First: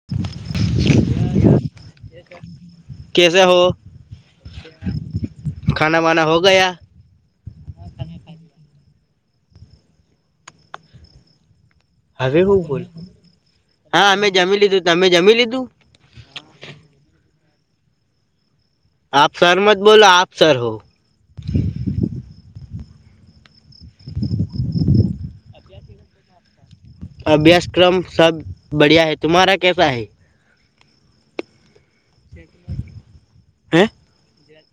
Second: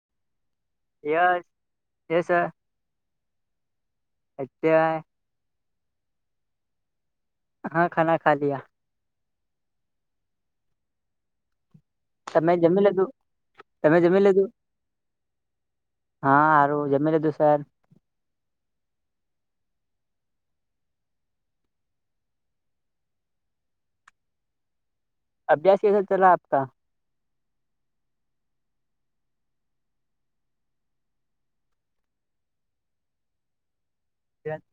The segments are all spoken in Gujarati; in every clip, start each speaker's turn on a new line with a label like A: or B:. A: [inaudible]
B: સ એસ- - [unintelligible]
A: કેસ હો?
B: [unintelligible]
A: ખાના વાના હો ગયા?
B: હા ખાના ખાલીયા.
A: હવે
B: તમે
A: હું બોલ
B: જમી લીધું
A: હા અમે જમી લીધું તમે જમી લીધું?
B: હા આારું જમીલ હતું સર.
A: આપ સરમત બોલો આપ સર હો.
B: અભ્યાસ કસા ચલા આપકા?
A: અભ્યાસક્રમ સબ બઢિયા હૈ તુમ્હારા કસા હૈ? હે?
B: છેદ [unintelligible]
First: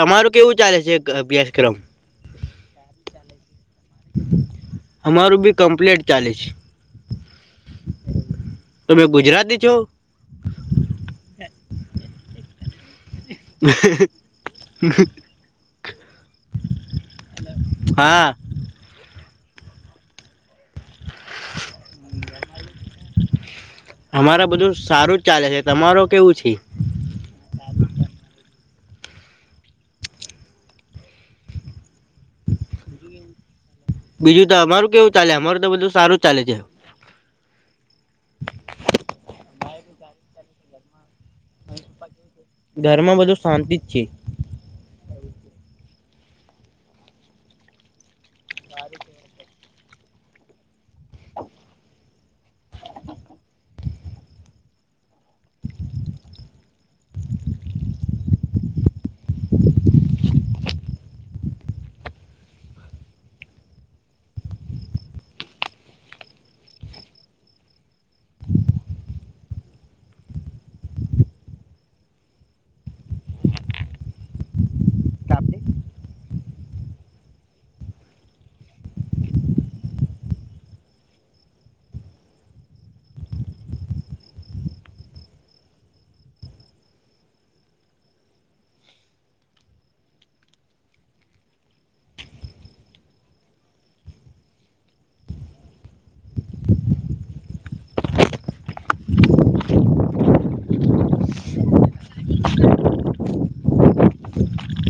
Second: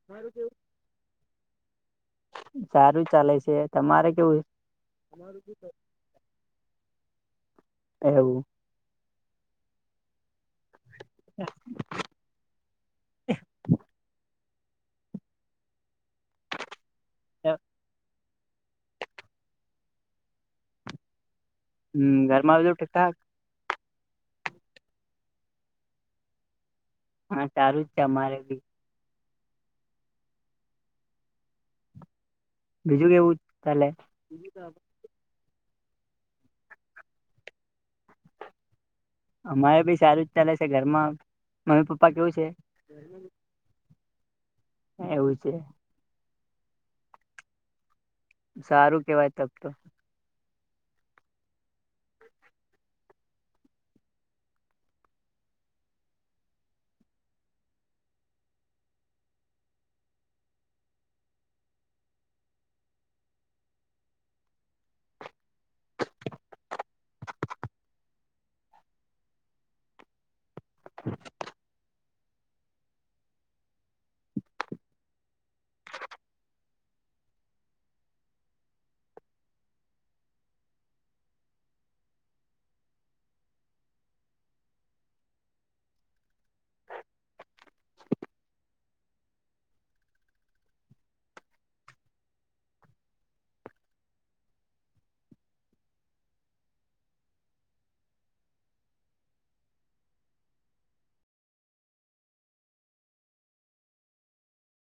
A: તમારું કેવું ચાલે છે અભ્યાસક્રમ?
B: સારું ચાલે છે. તમારે કેવું
A: અમારું બી કમ્પ્લેટ ચાલે છે.
B: એવું.
A: તમે ગુજરાતી છો?
B: હ [inaudible]
A: હ [unintelligible] હા.
B: હમ ઘરમા બધું ઠીકઠાક?
A: અમારા બધું સારું જ ચાલે છે તમારે કેવું છે?
B: હા સારું જ છે અમારે બી બીજું કેવું ચલે
A: બીજું તો અમારું કેવું ચાલે અમારું તો બધું સારું ચાલે છે.
B: અમારે બી સારું જ ચાલે છે ઘરમાં મમ્મી પપ્પા કેવું છે?
A: ઘર માં બધું શાંતિ જ છે.
B: એવું છે. સારું કેવાય તબ તો. [inaudible]